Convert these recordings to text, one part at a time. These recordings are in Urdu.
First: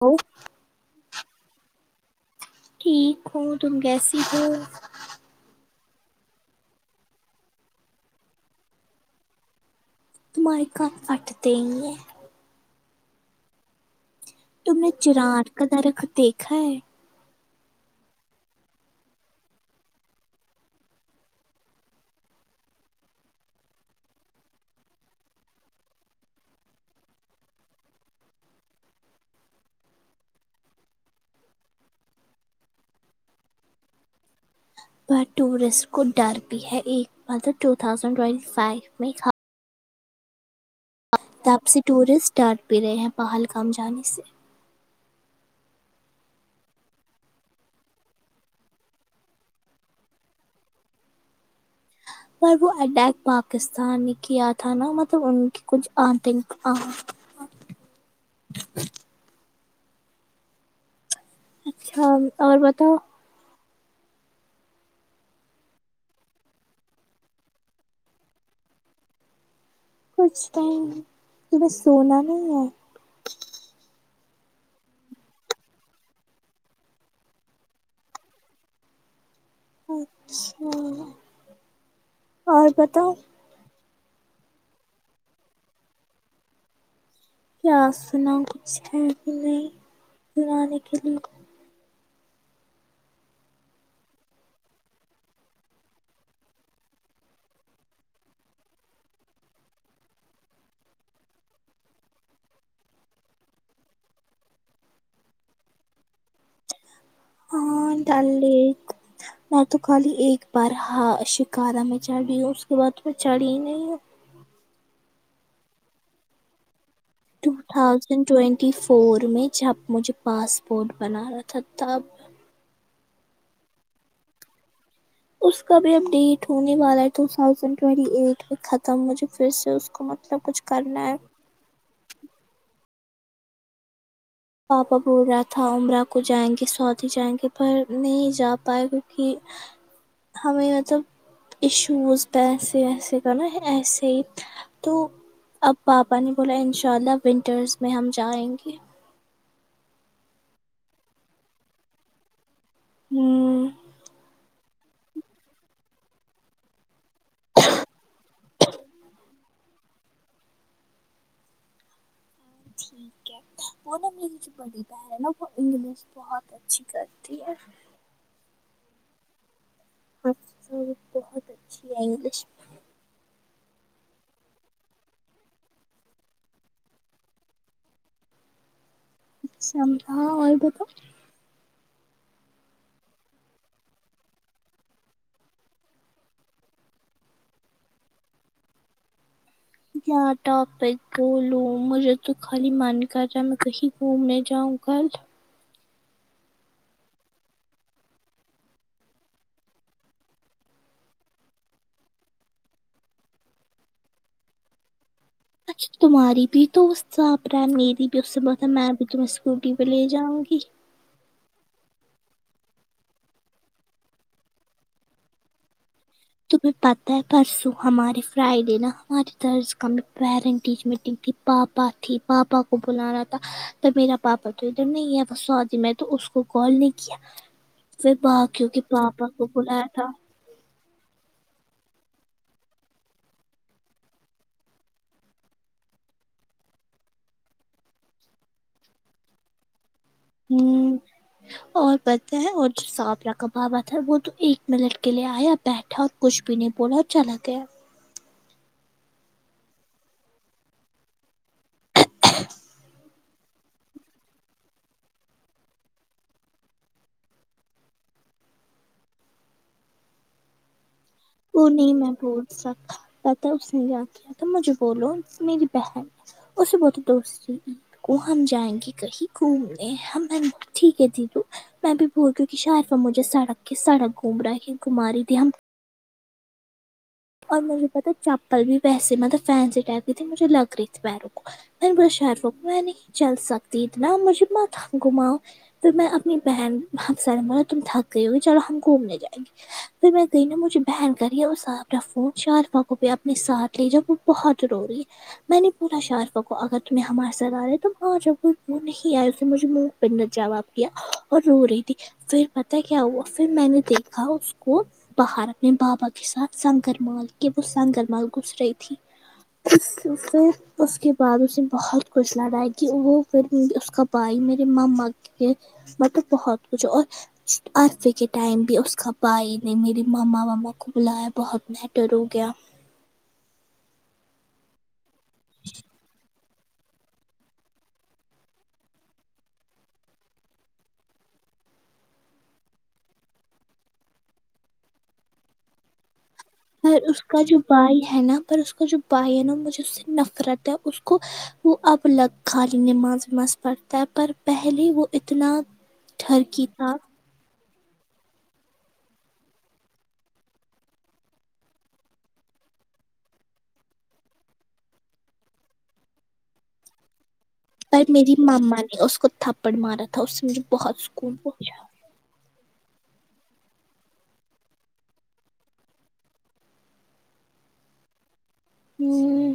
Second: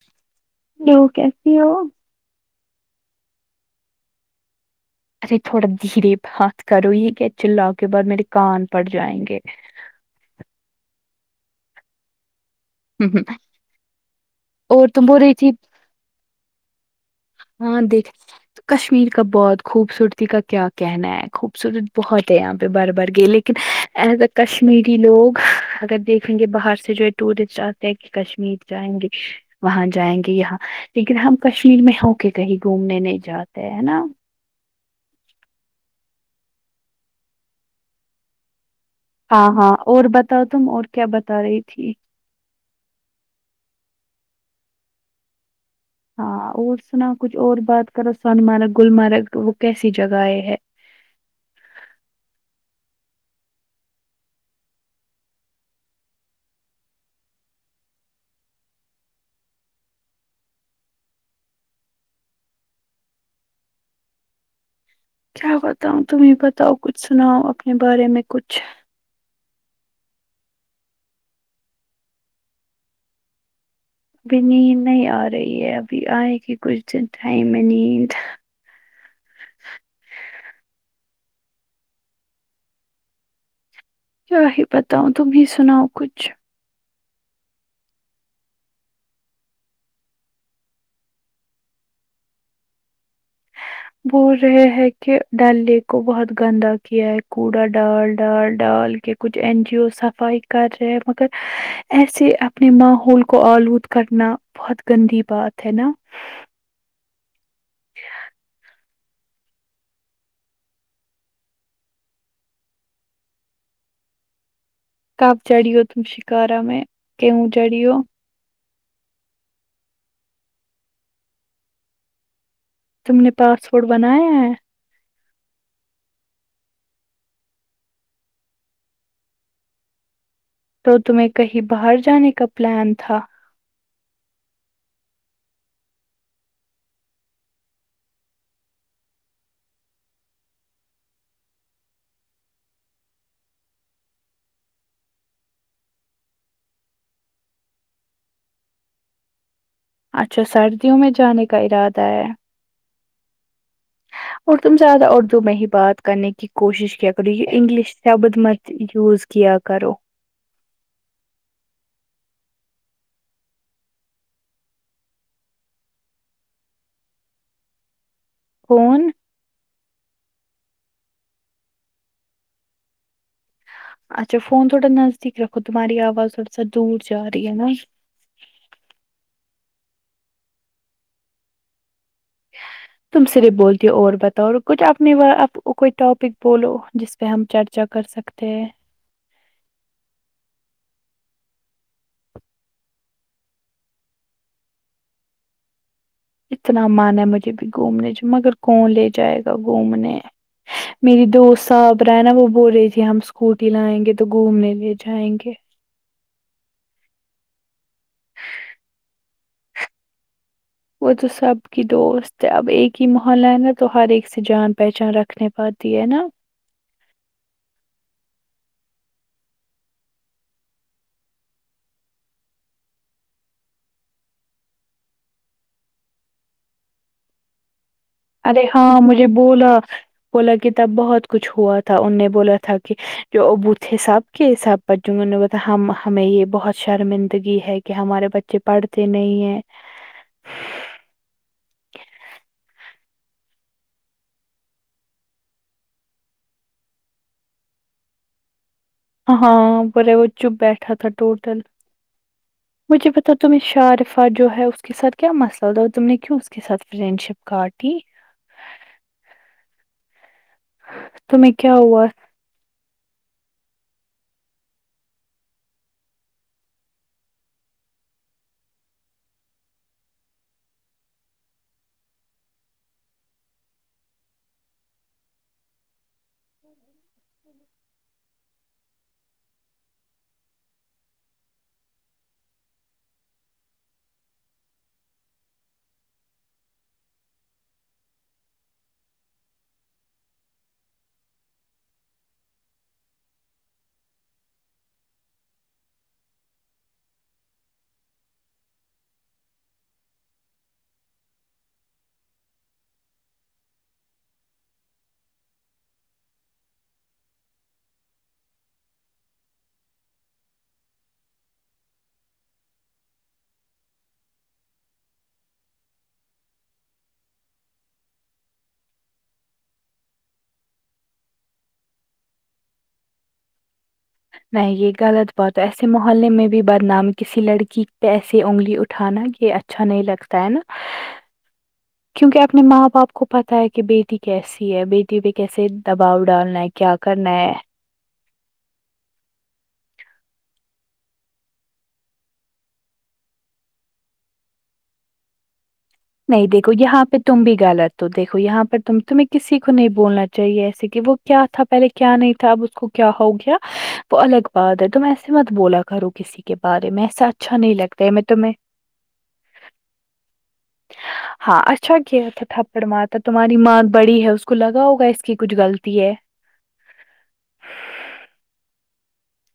ہ ہیلو کیسی ہو ٹھیک ہو تم کیسی ہو ارے تھوڑا دھیرے ہات کرو یہ کیا چلاو گے بعد میرے کان پھٹ جائیں گے تمہارے کان پھٹتے ہی نہیں ہے ہوں ہوں تم نے چرار کا درخت دیکھا ہے ہاں دیکھ تو کشمیر کا بہت خوبصورتی کا کیا کہنا ہے خوبصورت بہت ہے یہاں پہ بربر گیلے لیکن ایز اے کشمیری لوگ اگر دیکھیں گے باہر سے جو ہے ٹورسٹ آتے ہیں کہ کشمیر جائیں گے وہاں جائیں گے یہاں لیکن ہم کشمیر میں ہو کے کہیں گھومنے نہیں جاتے ہے نا پر ٹورسٹ کو ڈر بھی ہے ایک مطلب ٹو تھازینڈ ٹوینٹی فائو میں ہاں ہاں اور بتاؤ تم اور کیا بتا رہی تھی دار بھی رہے ہیں پہل کام جانے سے ہاں اور سنا کچھ اور بات کرو سونمرگ گلمرگ وہ کیسی جگہ ہے پر وہ اٹیک پاکستان نے کیا تھا نا مطلب ان کے آٹنگ اچھا اور بتاؤ کیا بتاؤوں تمہیں بتاؤ کچھ سناؤ اپنے بارے میں کچھ کچھ ٹائم بس سونا نہیں ہے ابھی نیند نہیں آ رہی ہے ابھی آئے گی کچھ دن ٹائم میں نیند اچھا اور بتاؤ کیا ہی بتاؤ تم ہی سناؤ کچھ کیا سناو کچھ ہے کہ نہیں سنانے کے لیے بول رہے ہیں کہ [unintelligible] کو بہت گندا کیا ہے کوڑا ڈال ڈال ڈال کے کچھ این جی او صفائی کر رہے ہیں مگر ایسے اپنے ماحول کو آلود کرنا بہت گندی بات ہے نا ہاں ڈال لیک [unintelligible] میں تو خالی ایک بار ہ شکارا میں چڑھ رہی ہوں اس کے بعد تو میں چڑھی ہی نہیں ہوں کپ چھڑی ہو تم شکارا میں کیوں ٹو چڑھی ہو تھاؤزینڈ ٹوینٹی فور میں جب مجھے پاسپورٹ بنانا تھا تب تم نے پاسپورٹ بنایا ہے اس کا بھی ا ڈیٹ ہونے والا ہےٹو ٹھوسند ٹوئنٹی ایٹ میں ختم مجھے پھر سے اس کو مطلب کچھ تو کرنا ہے تمہیں کہیں باہر جانے کا پلان تھا پاپا بول رہا تھا امرہ کو جائیں گے سعودی جائیں گے پر نہیں جا پائے کیوںکہ ہمیں مطلب ایشوز پیسے ویسے کا نا ایسے ہی تو اب پاپا نے بولا انشاء اللہ ونٹرس میں ہم جائیں گے اچھا سردیوں میں جانے کا ارادہ ہے ہمم اور تم زیادہ اردو میں ہی بات کرنے کی کوشش کیا انگلش تب مت یوز کیا کرو [inaudible] [inaudible] کون [unintelligible] اچھا فون تھوڑا نزدیک رکھو تمہاری آواز تھوڑا سا دور جا رہی ہے نا اچھا ہاں اور بولو تم صرف بولتی ہو اور بتاؤ کچھ اپنے بارے پ کوئی ٹاپک بولو جس پہ ہم چرچا کر سکتے ہیں کیا ٹاپک بولوں مجھے تو خالی من کر رہا ہے میں کہیں گھومنے جاؤں گل اتنا من ہے مجھے بھی گھومنے چ مگر کون لے جائے گا گھومنے میری دوست صاحب رہا نا وہ بول رہی تھی ہم اسکوٹی لائیں گے تو گھومنے لے جائیں گے اچھا تمہاری بھی [unintelligible] میری بھی اس سے بت ہے میں بھی تمہیں اسکوٹی پہ لے جاؤں گی وہ تو سب کی دوست ہے اب ایک ہی محلہ ہے نا تو ہر ایک سے جان پہچان رکھ نہیں پاتی ہے نا تمہیں پتہ ہے پرسوں ہمارے فرائیڈے نا ہماراری طرز ک پیرنٹ ٹیچ میٹنگ کی پاپا تھی پاپا کو بلانا تھا تب میرا پاپا تو ادھر نہیں ہے بس سودی میں تو اس کو کال نہیں کیا پھر ارے باکیوں کے ہاں مجھے پاپا کو بولا بولیا گیا بولا کہ تب بہت کچھ ہوا تھا ان نے بولا تھا کہ جو ابو تھے سب کے بگ نے ب ہم ہمیں یہ بہت شرمندگی ہے کہ ہمارے بچے پڑھتے نہیں ہیں [unintelligible] ہمم اور پتہ ہیں اور جو ساابرا کا باوا تھا وہ تو ایک منٹ کے لیے آیا بیٹھا اور کچھ بھی نہیں بولا اور چلا گیا ہاں برے وہ چپ بیٹھا تھا ٹوٹل ہ [unintelligible] مجھے بتاؤ تمہیں شارفع جو ہے اس کے ساتھ کیا مسئلہ تھا تم نے کیوں اس اس ساتھ فرینڈشپ کارٹی تمہیں وہ کیا نہیں ہوا میں بول سکا پتہ تھا اس نے کیا کیا تھا مجھے بولو میری بہن [unintelligible] وہ ہم جائیں گے کہیں گھومنے ہم ٹھیک تھیک ہے میں بھی بھول گوں کہ شارف مجھے سڑک سڑک گھوم رہا ہے کہ گماری تھی ہم ہوں اور مجھے پتا چپل بھی ویسے مطلب فینسی ٹائپ کی تھی مجھے لگ رہی تھی پیروں کو [unintelligible] پھر میں اپنی بہن ہمس بولا تم تھک گئی ہوگی چلو ہم گھومنے جائیں گے پھر میں کہئی نا مجھے بہن کری وہ ساف اپ فون شارفا کو اپنے ساتھ لے جاؤ وہ بہت رورہی ہے میں نے پورا شارفکو اگر تمہیں ہمارے ساتھ آ رہے تو وہاں جب کوئی نہیں آئے اسے مجھے منہ نے جواب دیا اور رو رہی تھی پھر پتا کیا ہوا پھر میں نے دیکھا اس کو باہر اپنے بابا کے ساتھ سنگر مال کہ وہ سنگر مال گس رہی تھی اس کے بعد اسے بہت خوچھ لگا ہے کہ وہ پھرلم اس کا بھائی میرے ماما کے یہ مطلب بہت کچھ اور عرفے کے ٹائم بھی اس کا بھائی نے میرری ماما ماما کو بلایا بہت میٹر ہو گیا نہیں یہ غلط بات ہے ایسے محلے میں بھی بدنام کسی لڑکی پیسے انگلی اٹھانا یہ اچھا نہیں لگتا ہے نا کیونکہ اپنے ماں باپ کو پتا ہے کہ بیٹی کیسی ہے بیٹی پہ کیسے دباؤ ڈالنا ہے کیا پر اس کرنا کا ہے جو بھائی ہے نا پر اس کا جو بھائی ہے نا مجھے اس سے نفرت ہے اس کو وہ اب الگ خالی نماز وماز پڑھتا ہے پر پہلے وہ اتنا نہیں ٹھرکی دیکھو تھا یہاں پہ تم بھی غلط ہو دیکھو یہاں پر تم تمہیں کسی کو نہیں بولنا چاہیے ایسے کہ وہ کیا تھا پہلے کیا نہیں تھا اب اس کو کیا ہو گیا وہ الگ بات ہے تم ایسے مت بولا کرو کسی کے بارے میں ایسا اچھا نہیں پر لگتا ہے میں میری تمہیں ماما نے اس کو تھپڑ مارا تھا اس سے مجھے بہت سکون ہاں اچھا کیا تھا تھپاد مرا تھا تماری ماں بڑی ہے اسکو لگا ہوگا اسکی کچھ گلتی ہے ہوں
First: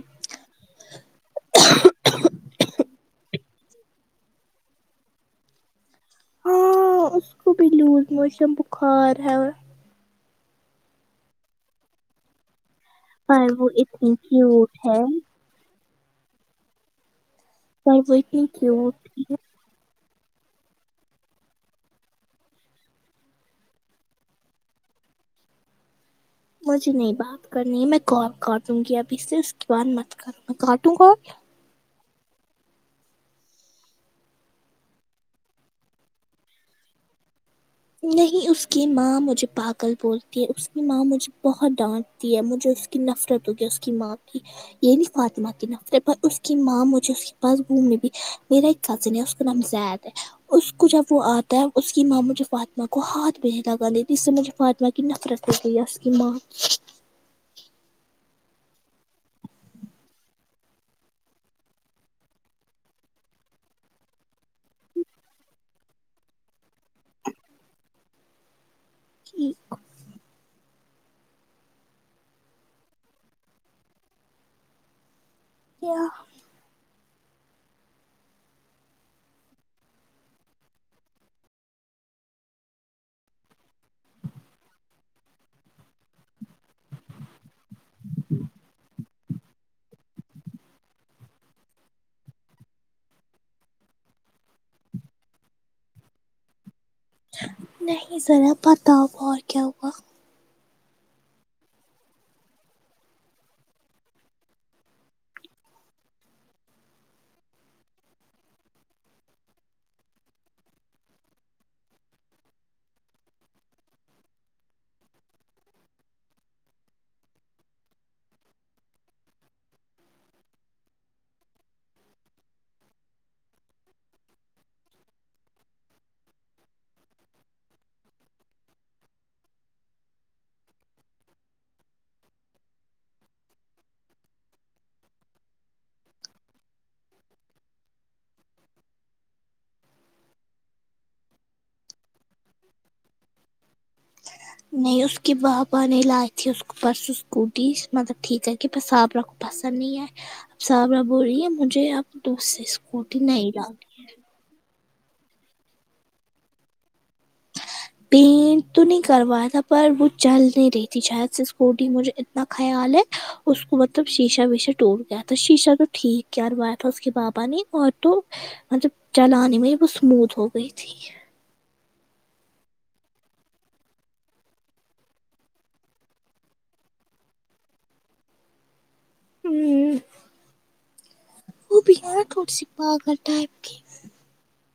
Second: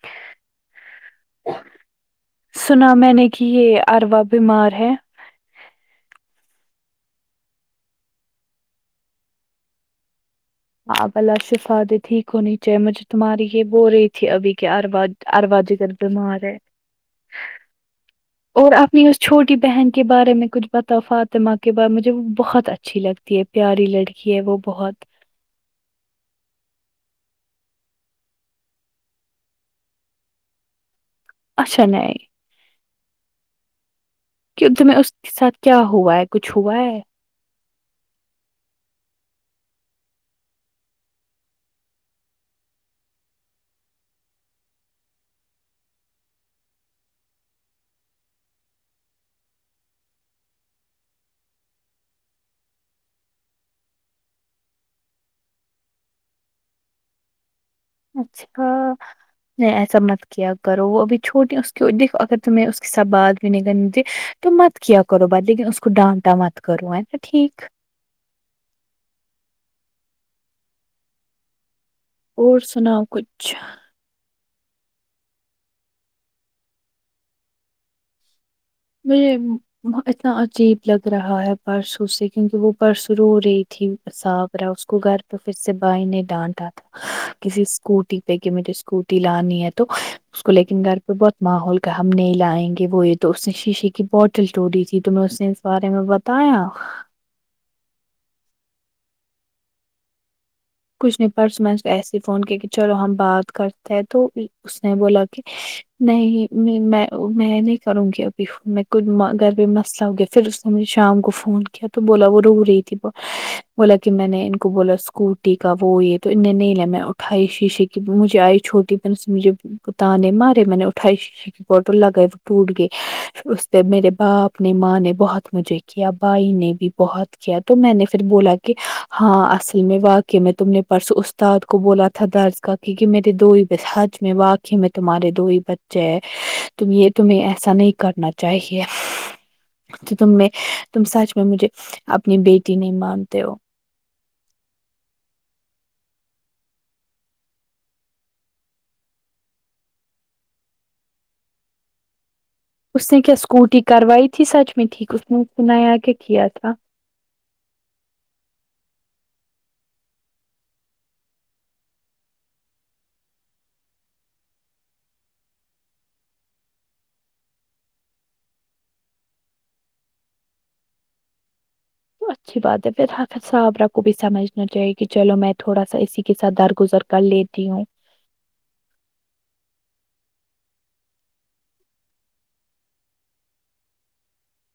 سنا میں نے کہ یہ اروا بیمار ہے ہاں اس کو بھی لوسے موشن بخار ہے ہاں بلا شفاد ٹھیک ہونی چاہے مجھے تماری پر یہ وہ بو رہی اتنی تھی ابھی کہ کیوٹ ہے اربا و اربج گی بیمار ہے [inaudible] اور آپنی کیوٹ اس چھو کی بہن کے بارے میں کچھ بتا فااتما کے بارے مجھے وہ بہت اچھی لگتی ہے پیاری لڑکی ہے وہ بہت مجھے نہیں بات کرنی ہے میں کال کاٹوں گی ابھی سے اس کے بعد مت کروں میں کاٹوں گ اور اچھا نہیں کہ تمہیں اس کے ساتھ کیا ہوا ہے کچھ ہوا ہے نہیں اس کی ماں مجھے پاگل بولتی ہے اس کی ماں مجھے بہت ڈانٹ ہے مجھے اس کی نفرت ہوگیا اس کی ماں کی یہ نہیں فاطمہ کی نفرت پر اس کی ماں مجھے اس کے پاس گھومنے بھی میرا ایک کزن ہے اس کا نام زید ہے اس کو جب وہ آتا ہے اس کی ماموں جب آتی ماں کو ہاتھ بہ لگا اس سے مجھے فاطمہ کی نفرت گئییس کہ ماں اچھا ایسا مت کیا کرو وہ ابھی چھوٹی اس کی د اگر تمہیں اس کے ساتھ بعد بھی نگ تو مت کیا کرو بات لیکن اس کو ڈانٹا مت کرو ہے نا ٹھیک کہ اور سناؤ کچھ کیا میں اتنا عجیب لگ رہا ہے پرسوں سے کیونکہ وہ پرس رو رہی تھی صاف رہا اس کو گھر پہ پھر سے بائی نہیں ڈانٹا تھا کسی اسکوٹی پیکی نے اسکوپ لانی ہے تو اس کو لیکن گھر پہ بہت ماحول کا ہم نہیں لائیں گے وہ یہ تو شیشے کی بوٹل ٹوڑی تھی تم اس نے اس بارے میں بتایا نہیں ذرا بتاو اور کیا ہوا کچھ نے پرس میں ایسے ہی فون کیا کہ چلو ہم بات کرتے ہیں تو اس نے بولا کہ نہیں میں میں نہیں کروں گی ابھی میں ک گگر بھی مسئلہ ہو گیا پھر میں نے شام کو فون کیا تو بولا وہ رو رہی تھی وہ بولا کہ میں نے ان کو بولا اسکوٹ یکا وہ یہ تو ان نے نہیں لیا میں اٹھائی شیشے کی مجھے آئی چھوٹی پن سے مجھے تان نے مارے میں نے اٹھائ شش کی باتل اگر ٹوٹ گئے پھر اس پہ میرے باپ نے ماں نے بہت مجھے کیا بھائی نے بھی بہت کیا تو میں نے پھر بولا کہ ہاں اصل میں واق کہ میں تم نے پرسوں استاد کو بولا تھا درس کا کیونکہ میرے دو ہی بس حج میں واق کہ میں تمہارے دو ہی بچے ہیں یہ تمہیں ایسا نہیں کرنا چاہیے تو تم میں تم سچ میں مجھے اپنی بیٹی نہیں مانتے ہو نہیں اس کی بابا نہیں لائی تھی اس کو پرسوں سکوٹی مطلب ٹھیک ہے کہ پساب رکھو پسند نہیں ہے صاحابہ بول رہی ہے مجھے آپ دوسر اس نے کیا اسکوٹی کروائی تھی سچ میں ٹھیک اس نے سنا آ کے کیا تھا پینٹ تو نہیں کروایا تھا پر وہ چل نہیں رہی تھی شاید سے اسکوٹی مجھے اتنا خیال ہے اس کو مطلب شیشہ و سےے ٹوٹ گیا تھا شیشہ تو ٹھیک کیاوایا تھا اس کے بابا نے اور تو مطلب چلانے میں وہ اسموتھ ہو گئی تھی اچھی بات ہے پھر حافظ صحابرہ کو بھی سمجھنا چاہیے کہ چلو میں تھوڑا سا اسی کے ساتھ درگزر کل لیتی ہوں ہوں وہ بھی آ تھڑے سی پاگل ٹائم کی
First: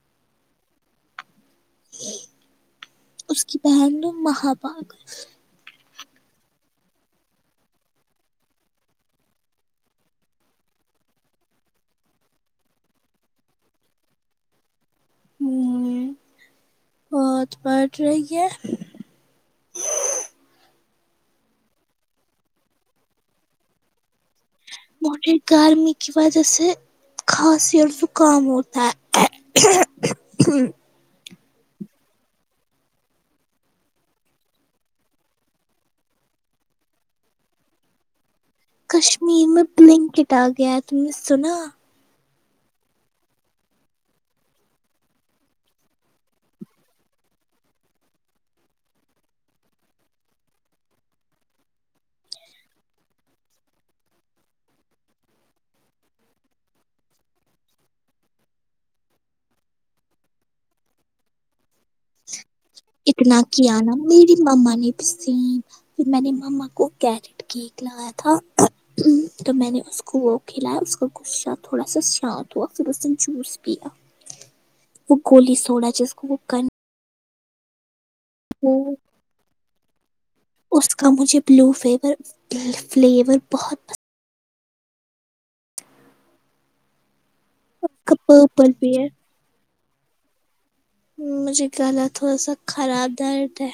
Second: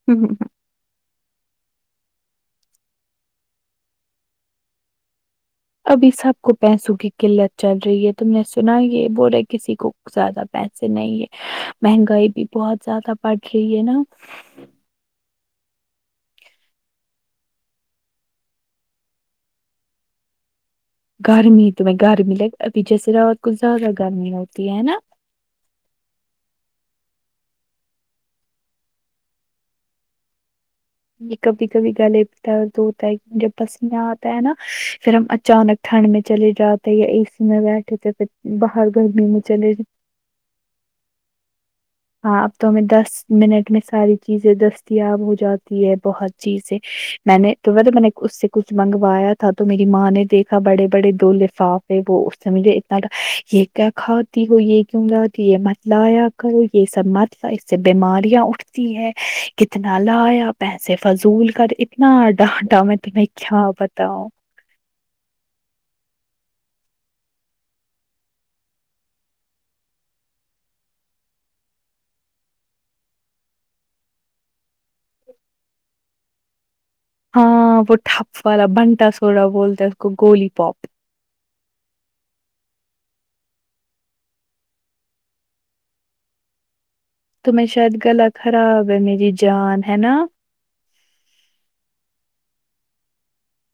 ہوں ہوں ہوں اس کی بہن مہا پااک ابھی سب کو پیسوں کی قلت چل رہی ہے تم نے سنا یہ بول رہے کسی کو زیادہ پیسے نہیں ہے مہنگائی بھی بہت زیادہ بڑھ رہی ہے نا ہوں بہت پٹھ رہی ہے گرمی تو میں گرمی ل ابھی جیسے رات کو زیادہ گرمی ہوتی ہے نا مٹ گار میں کی بازسے خاص اور زکام ہوتا ہے ہ یہ کبھی کبھی گلے میں درد ہوتا ہے جب بس یہ آتا ہے نا پھر ہم اچانک ٹھنڈ میں چلے جاتے ہیں یا اے سی میں بیٹھے تھے پ کشمیر میں بلنکیٹ آ گیا ہے تم نے سنا ہاں اب تو ہمیں دس منٹ میں ساری چیزیں دستیاب ہو جاتی یہ بہت چیزیں میں نے تو تو میں نے اس سے کچھ منگوایا تھا تو میری ماں نے دیکھ بڑے بڑے دو لفافے ہے وہ اس سے مجھے اتنا یہ کیا کھاتی وہ یہ کیوں لاتی یہ لایا کرو یہ سب مت اس سے بیماریاں اٹھتی ہے کتنا لایا پیسے فضول کر اتنا ڈانٹا میں تمہیں کیا بتاؤں ماما نے بھی سم پھر میں نے ماما کو کیرٹ کیک لگایا تھا تو میں نے اس کو وہ کھلایا اس کا غصہ تھوڑا سا شانت ہوا پھر اس نے جوس پیا وہ گولی سوڑا جس کو وہ کن ہاں وہ ٹھپ والا وہ بنٹا سوڈا بولتا ہے اس کو گولی پوپ اس کا مجھے بلو فیور فلیور بہت پسن تمہیں پسند شاید اس کا گلا پرپل خراب بھی ہے میری جان ہے نا مجھے گلا تھوڑا سا خراب درد ہے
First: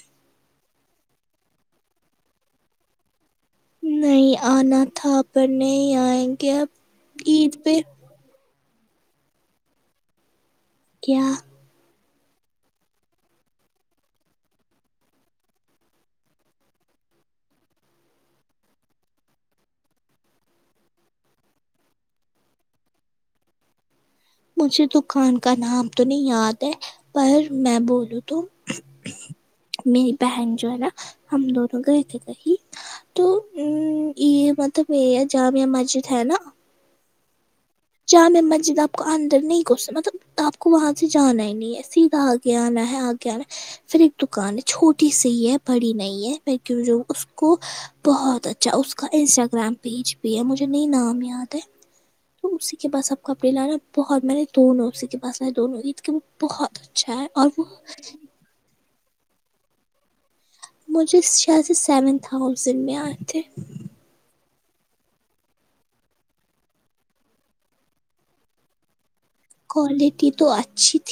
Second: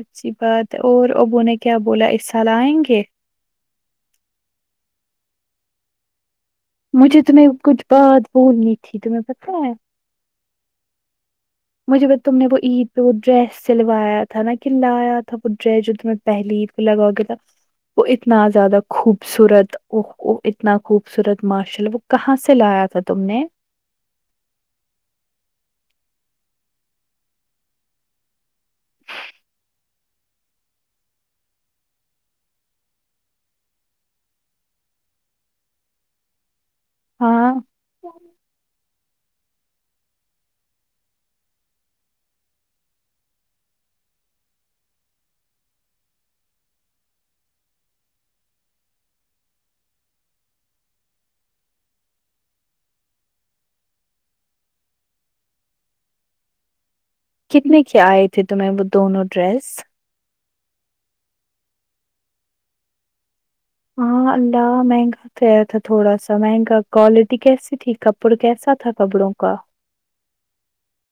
اچھی بات ہے اور ابو نے کیا بولا اس سال آئیں گے نہیں آنا تھا پر نہیں آئیں گے اب مجھے تمہیں عید پہ کچھ بات بولنی تھی تمہیں پتہ ہے کیا مجھے تم نے وہ عید پہ وہ ڈریس سلوایا تھا نا کہ لایا تھا وہ ڈریس جو ت پہلی ہی پ لگا ہو گلا وہ اتنا زیادہ خوبصورت اوہو اتنا خوبصورت ماشااللہ وہ کہاں سے لایا تھا تم نے مجھے دکان کا نام تو نہیں یاد ہے پر میں بولوں تو میری بہن جو ہے نا ہم دونوں گئے تھے کہیں تو ام یے مطلب یے جامیع مسجد ہے نا ہاں جامیع مسجد دا اندر نہیں گھس مطلب آپ کو وہاں سے جانا ہی نہیں ہے سیدھا آگے آنا ہے آگے آنا ہے فیر ایک دکان ہے چھوٹی سی ہے بڑی نہیں ہے فیر جو اس کو بہت اچھا اس کا انسٹاگرام پیج بھی ہے مجھے نہیں نام یاد ہے تو اسی کے پاس اب کپڑے لانا بہت میں نے دونوں اسی کے پاس لائے دونوں عید کے وہ بہت اچھا ہے اور وہ کتنے کے آئے تھے تمہیں وہ دونوں ڈریس مجھے شاید سے سیون تھاؤزینڈ میں آئے تھے ہاں اللہ مہنگا گیا تھا تھوڑا سا مہنگا کوالٹی کیسی تھی کپڑ کیسا تھا کپڑوں کا کوالٹی تو اچھی تھی